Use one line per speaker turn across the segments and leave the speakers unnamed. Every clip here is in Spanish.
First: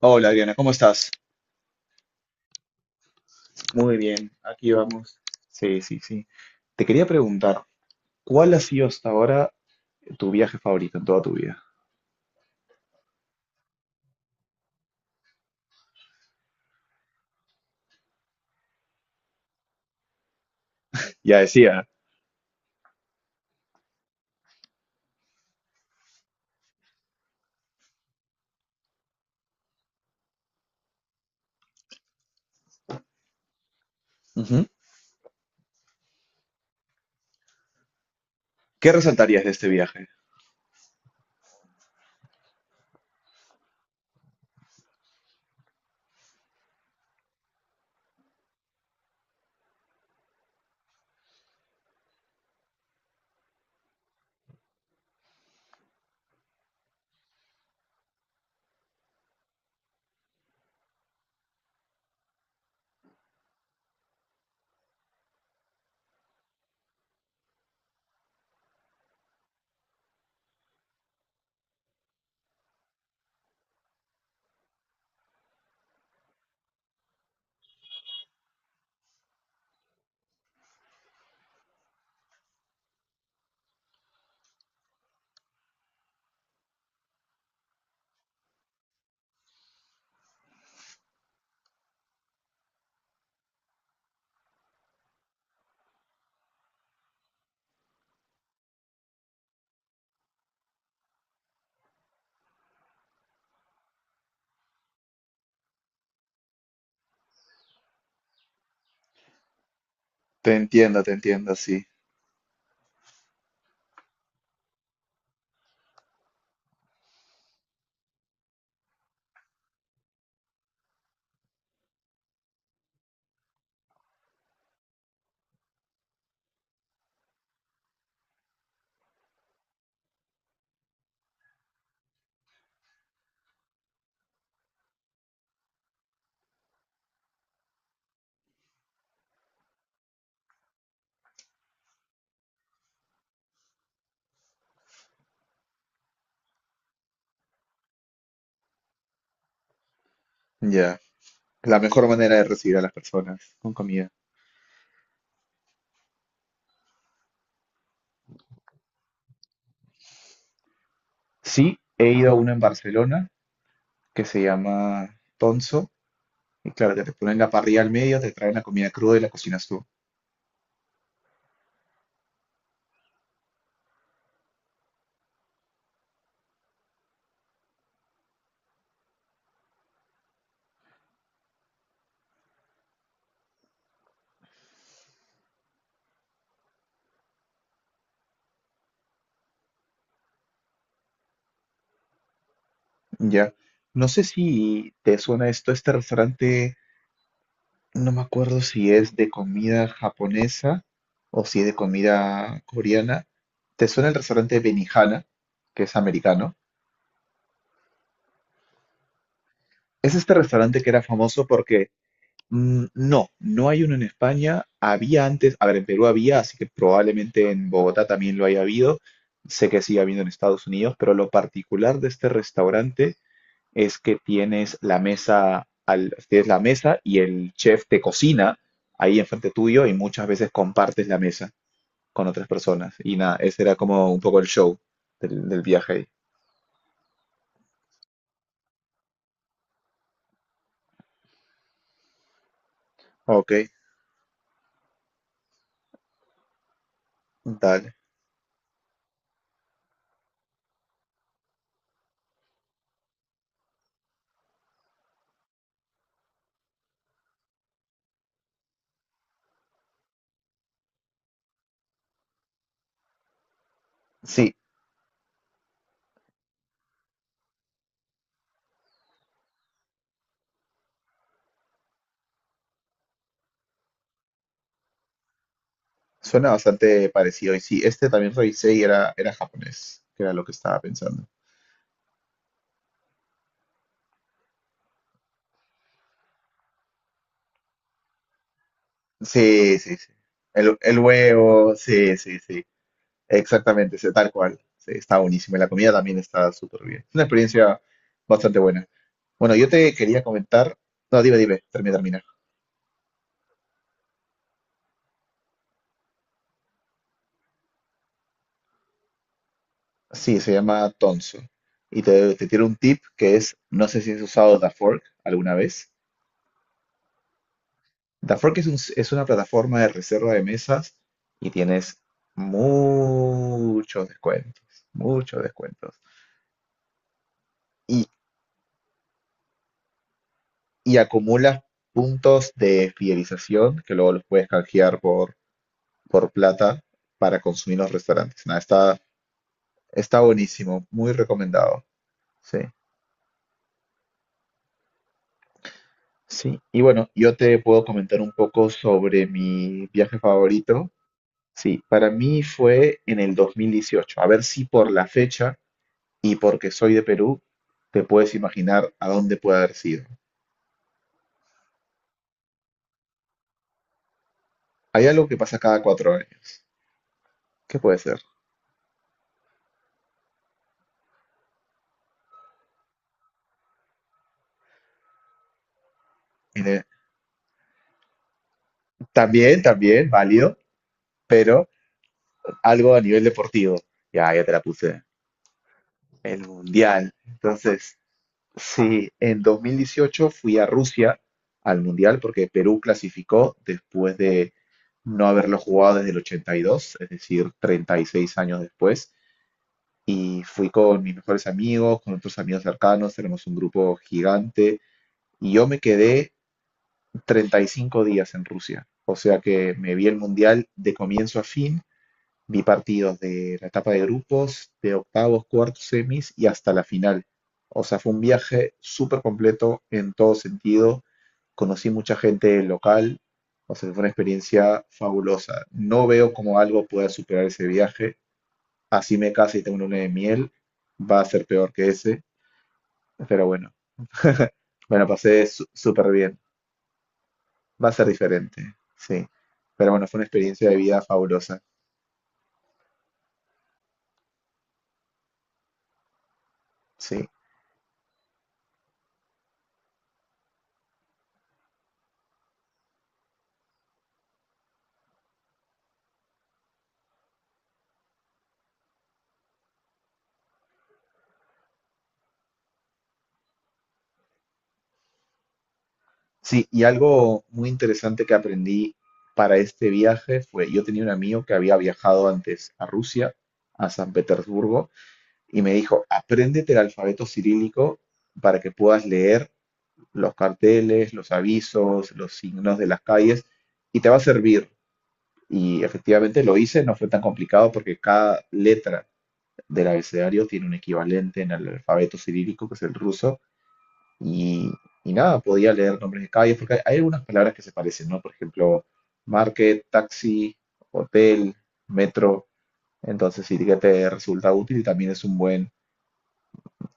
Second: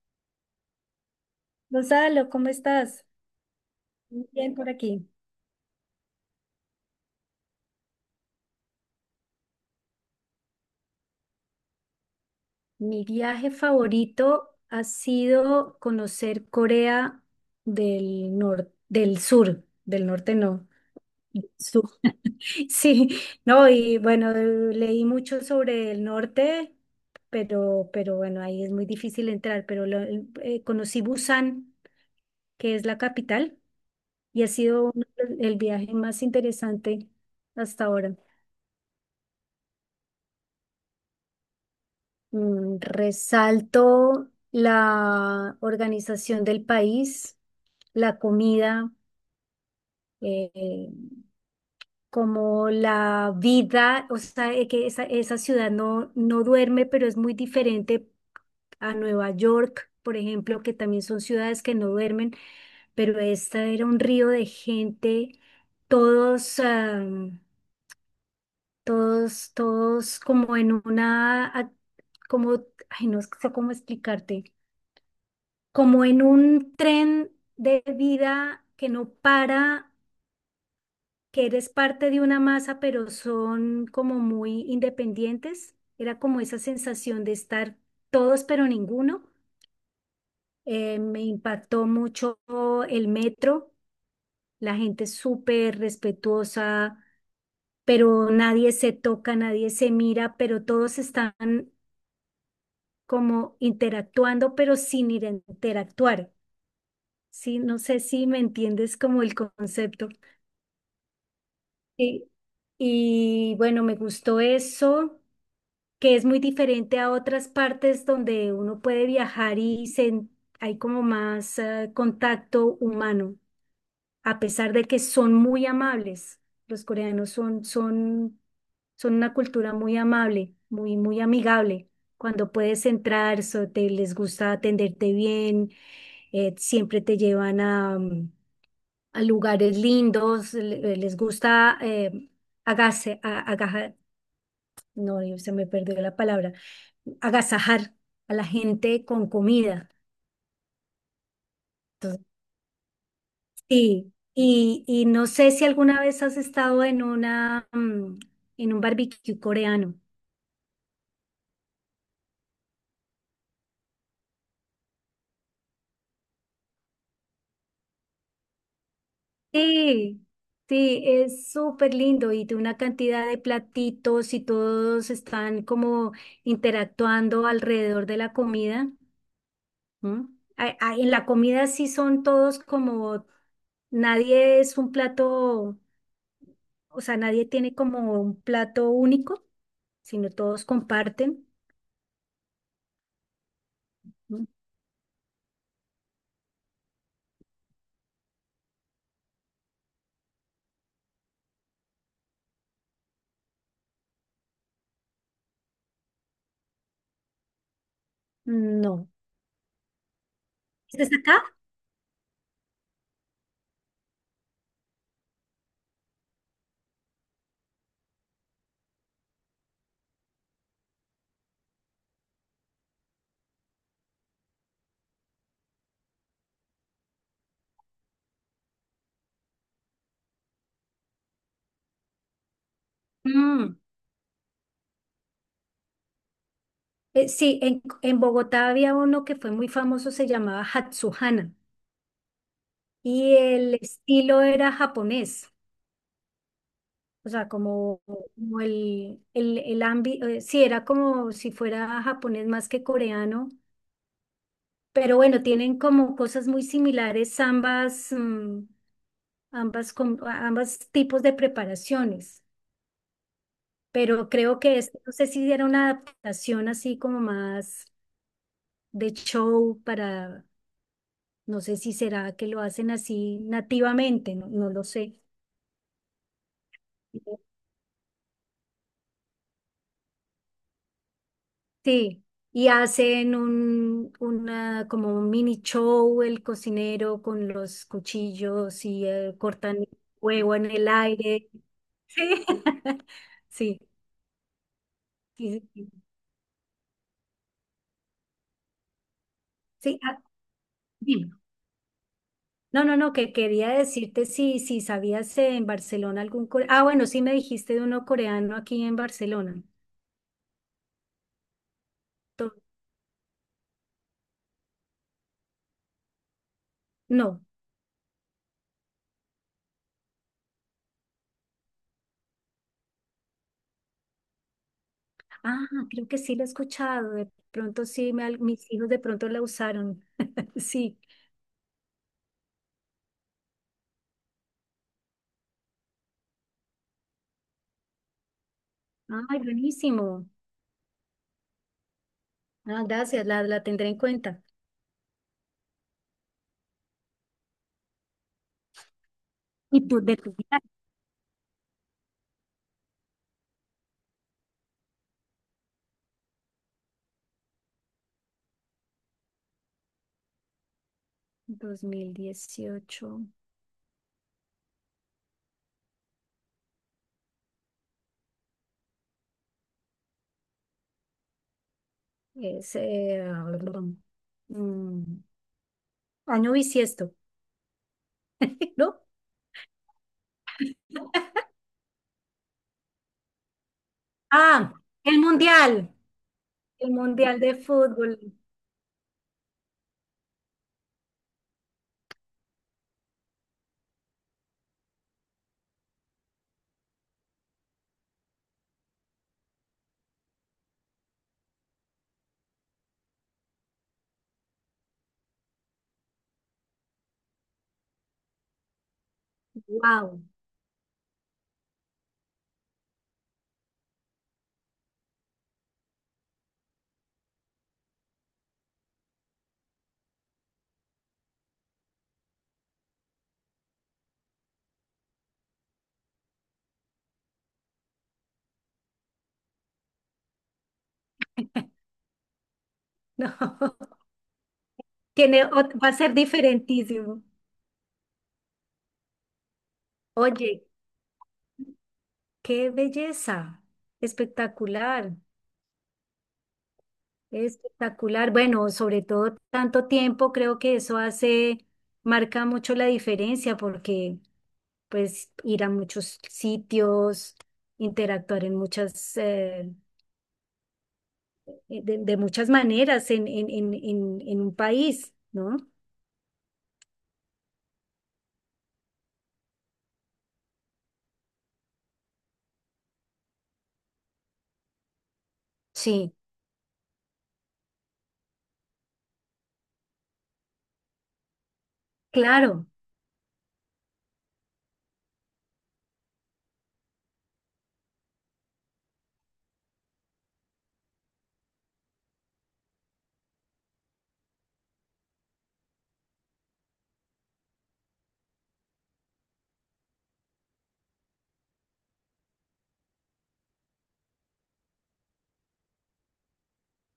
Hola Adriana, ¿cómo estás?
Gonzalo, ¿cómo estás?
Muy
Muy
bien,
bien por
aquí
aquí.
vamos. Sí, sí, sí. Te quería preguntar, ¿cuál ha sido hasta ahora tu viaje favorito en toda tu vida?
Mi viaje favorito ha sido conocer Corea del norte, del sur, del norte no,
Ya
del
decía.
sur. Sí, no, y bueno, leí mucho sobre el norte, pero bueno, ahí es muy difícil entrar, conocí Busan, que es la capital, y ha
Ujú.
sido el viaje más interesante hasta ahora.
¿Qué resaltarías de este viaje?
Resalto la organización del país, la comida, eh, eh, como la vida, o sea, que esa ciudad no duerme, pero es muy diferente a Nueva York, por ejemplo, que también son ciudades que no duermen, pero esta era un río de gente, todos, todos como en una, como, ay, no sé cómo explicarte como en un tren de vida que no para, que eres parte de una masa, pero son como muy independientes. Era como esa sensación de estar todos, pero ninguno. Me impactó mucho el metro, la gente es súper respetuosa, pero nadie se toca, nadie se mira, pero todos están como interactuando, pero sin ir a interactuar. Sí, no sé si me entiendes como el concepto.
Te entiendo, sí.
Y, y bueno, me gustó eso, que es muy diferente a otras partes donde uno puede viajar hay como más contacto humano, a pesar de que son muy amables. Los coreanos son una cultura muy amable, muy, muy amigable. Cuando puedes entrar, les gusta atenderte bien, siempre te llevan a, lugares lindos, les gusta agase, a- agaja- no, se me perdió la palabra, agasajar a la gente con comida.
Ya. La mejor
Entonces,
manera de recibir a las personas con comida.
sí, y no sé si alguna vez has estado en un barbecue coreano.
Sí, he ido a uno en Barcelona que se llama Tonso. Y claro, que te ponen la parrilla al medio, te traen la comida cruda y la cocinas tú.
Sí, sí, es súper lindo y tiene una cantidad de platitos y todos están como interactuando alrededor de la comida. ¿Mm? Ay, en la comida sí son todos como, nadie es un plato, o sea, nadie tiene como un plato único, sino todos comparten.
Ya. No sé
¿Mm?
si te suena esto, este restaurante. No me acuerdo si es de comida japonesa o si es de comida coreana. ¿Te suena el restaurante Benihana, que es americano?
No.
Es este restaurante que era
¿Estás acá?
famoso porque no, no hay uno en España. Había antes, a ver, en Perú había, así que probablemente en Bogotá también lo haya habido. Sé que sigue habiendo en Estados Unidos, pero lo particular de este restaurante es que tienes la mesa, tienes la mesa y el chef te cocina ahí enfrente tuyo y muchas veces compartes la mesa con otras personas. Y nada, ese
Mm.
era como un poco el show del viaje ahí.
Sí, en Bogotá había uno que fue muy famoso, se llamaba Hatsuhana, y
Ok,
el estilo era japonés, o sea,
dale.
como el ámbito, sí, era como si fuera japonés más que coreano. Pero bueno, tienen como cosas muy similares ambas, mm, ambas tipos de preparaciones. Pero
Sí,
creo que este, no sé si era una adaptación así como más de show para, no sé si será que lo hacen así nativamente, no, no lo sé.
suena bastante parecido. Y sí, este también revisé y era japonés, que era lo que estaba pensando.
Sí, y hacen una, como un mini show el cocinero con los cuchillos y cortan
Sí,
el
sí, sí.
huevo en
El,
el
el
aire.
huevo, sí, sí, sí.
Sí, sí.
Exactamente, sí, tal cual. Sí, está buenísimo.
Sí,
Y la
sí.
comida
Sí,
también está súper bien. Es una experiencia bastante buena. Bueno, yo te
sí, ah,
quería comentar. No,
dime.
dime, dime, termina, termina.
No, no, no, que quería decirte si sabías en Barcelona algún coreano. Ah, bueno, sí me dijiste de uno coreano aquí en Barcelona.
Sí, se llama Tonso. Y te
To-
tiro un tip que es, no sé si has usado DaFork alguna vez.
No.
DaFork es una plataforma de reserva de mesas y tienes muchos descuentos, muchos
Ah,
descuentos.
creo que sí lo he escuchado. De pronto
Y,
sí, mis hijos de pronto la usaron. Sí.
y acumulas puntos de fidelización que luego los puedes canjear por, plata para consumir en los restaurantes. Nada, está,
Ay,
está
buenísimo.
buenísimo, muy recomendado. Sí.
Ah, gracias, la tendré en cuenta.
Sí, y bueno, yo te puedo comentar un poco sobre mi
¿Y tú de
viaje
tu viaje?
favorito, sí, para mí fue en el 2018. A ver si por la fecha y porque soy de Perú, te puedes imaginar a dónde puede haber sido.
2018
Hay algo que pasa cada 4 años. ¿Qué puede ser?
es mm, año
En el-
bisiesto, ¿no?
También, también, válido, pero algo a nivel deportivo. Ya, ya te la
Ah,
puse.
el mundial.
El
El
Mundial.
Mundial de
Entonces,
Fútbol,
sí, en 2018 fui a Rusia al Mundial porque Perú clasificó después de no haberlo jugado desde el 82, es decir, 36 años después. Y fui con mis mejores amigos, con otros amigos cercanos, tenemos un grupo gigante y yo me quedé 35 días en Rusia. O sea que me vi el
wow,
mundial de comienzo a fin, vi partidos de la etapa de grupos, de octavos, cuartos, semis y hasta la final. O sea, fue un viaje súper completo en todo sentido. Conocí mucha gente local, o sea, fue una experiencia fabulosa. No veo cómo algo pueda superar ese viaje. Así me case y tengo una luna de miel, va a ser peor que ese, pero bueno,
no.
Bueno,
Tiene,
pasé su-
va a
súper
ser
bien.
diferentísimo.
Va a ser diferente, sí. Pero bueno, fue una
Oye,
experiencia de vida fabulosa,
qué belleza, espectacular,
sí.
espectacular. Bueno, sobre todo tanto tiempo, creo que eso hace, marca mucho la diferencia porque pues ir a muchos sitios, interactuar en de muchas maneras en un país, ¿no?
Sí, y algo muy interesante que aprendí para este viaje fue, yo tenía un amigo que había viajado antes a Rusia, a San Petersburgo, y me dijo,
Sí,
apréndete el alfabeto cirílico para que puedas leer los carteles, los avisos, los
claro,
signos de las calles, y te va a servir. Y efectivamente lo hice, no fue tan complicado porque cada letra del abecedario tiene un equivalente en el alfabeto cirílico, que es el ruso, y, y, nada, podía leer nombres de calles, porque hay algunas palabras que se parecen, ¿no? Por ejemplo, market, taxi, hotel, metro. Entonces sí que te resulta útil y también es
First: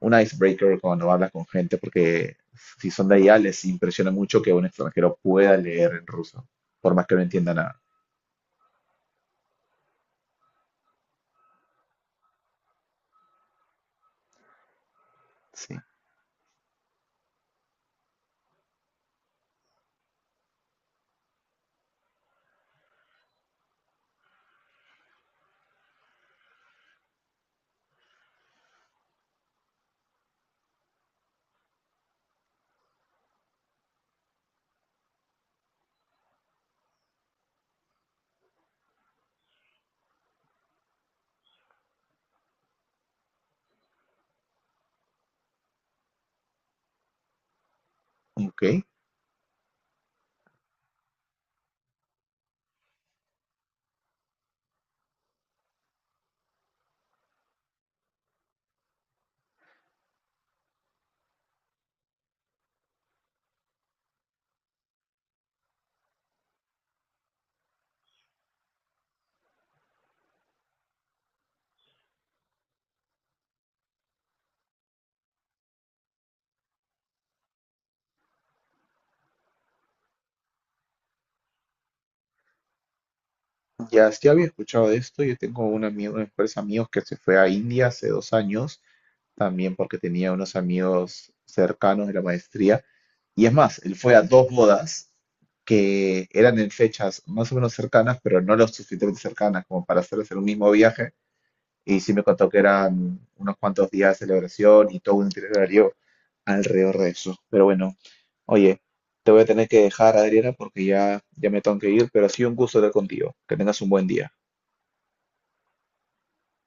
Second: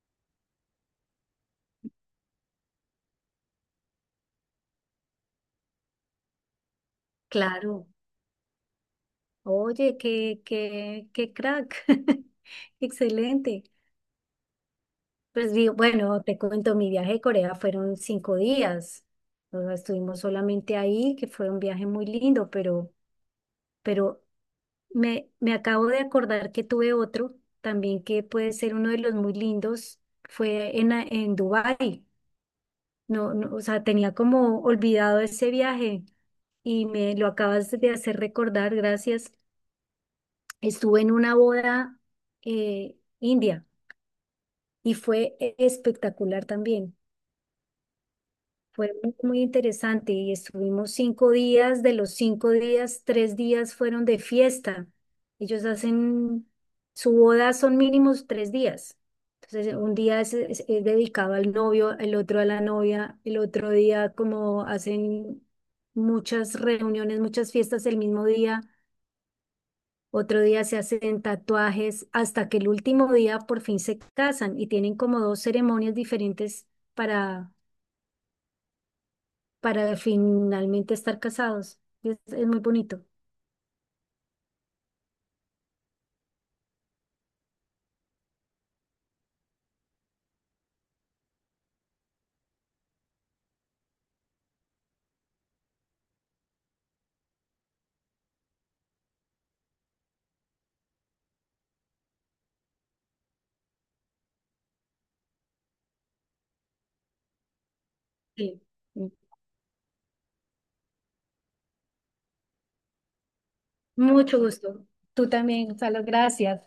un icebreaker cuando hablas con gente, porque si son de allá les impresiona mucho que un extranjero pueda leer en ruso, por más que no entienda nada.
claro. Oye, qué crack. Excelente. Pues
Sí.
bueno, te cuento, mi viaje a Corea fueron 5 días. O sea, estuvimos solamente ahí, que fue un viaje muy lindo, pero, pero me acabo de acordar que tuve otro también que puede ser uno de los muy lindos. Fue en Dubái. No, no, o sea, tenía como olvidado ese viaje y me lo acabas de hacer recordar, gracias. Estuve en una boda india. Y espectacular también.
Ok.
Fue muy, muy interesante y estuvimos 5 días, de los 5 días, 3 días fueron de fiesta. Ellos hacen, su boda son mínimos 3 días. Entonces, un día es dedicado al novio, el otro a la novia, el otro día como hacen muchas reuniones, muchas fiestas el mismo día, otro día se hacen tatuajes, hasta que el último día por fin se casan y tienen como dos ceremonias diferentes para, para finalmente estar casados. Es muy bonito.
Ya, sí había escuchado de esto. Yo tengo unos mejores amigos que se fue a India hace 2 años, también porque tenía unos amigos cercanos de la maestría. Y es más, él fue a dos bodas que eran en fechas más o menos cercanas, pero no lo suficientemente cercanas como para hacer un mismo viaje. Y sí me contó que eran unos cuantos días de celebración y todo un itinerario alrededor de eso. Pero bueno,
Sí.
oye, te voy a tener que dejar, Adriana, porque ya, ya me tengo que ir, pero ha sido un gusto estar contigo. Que tengas un buen día.
Mucho gusto. Tú también, Gonzalo. Gracias.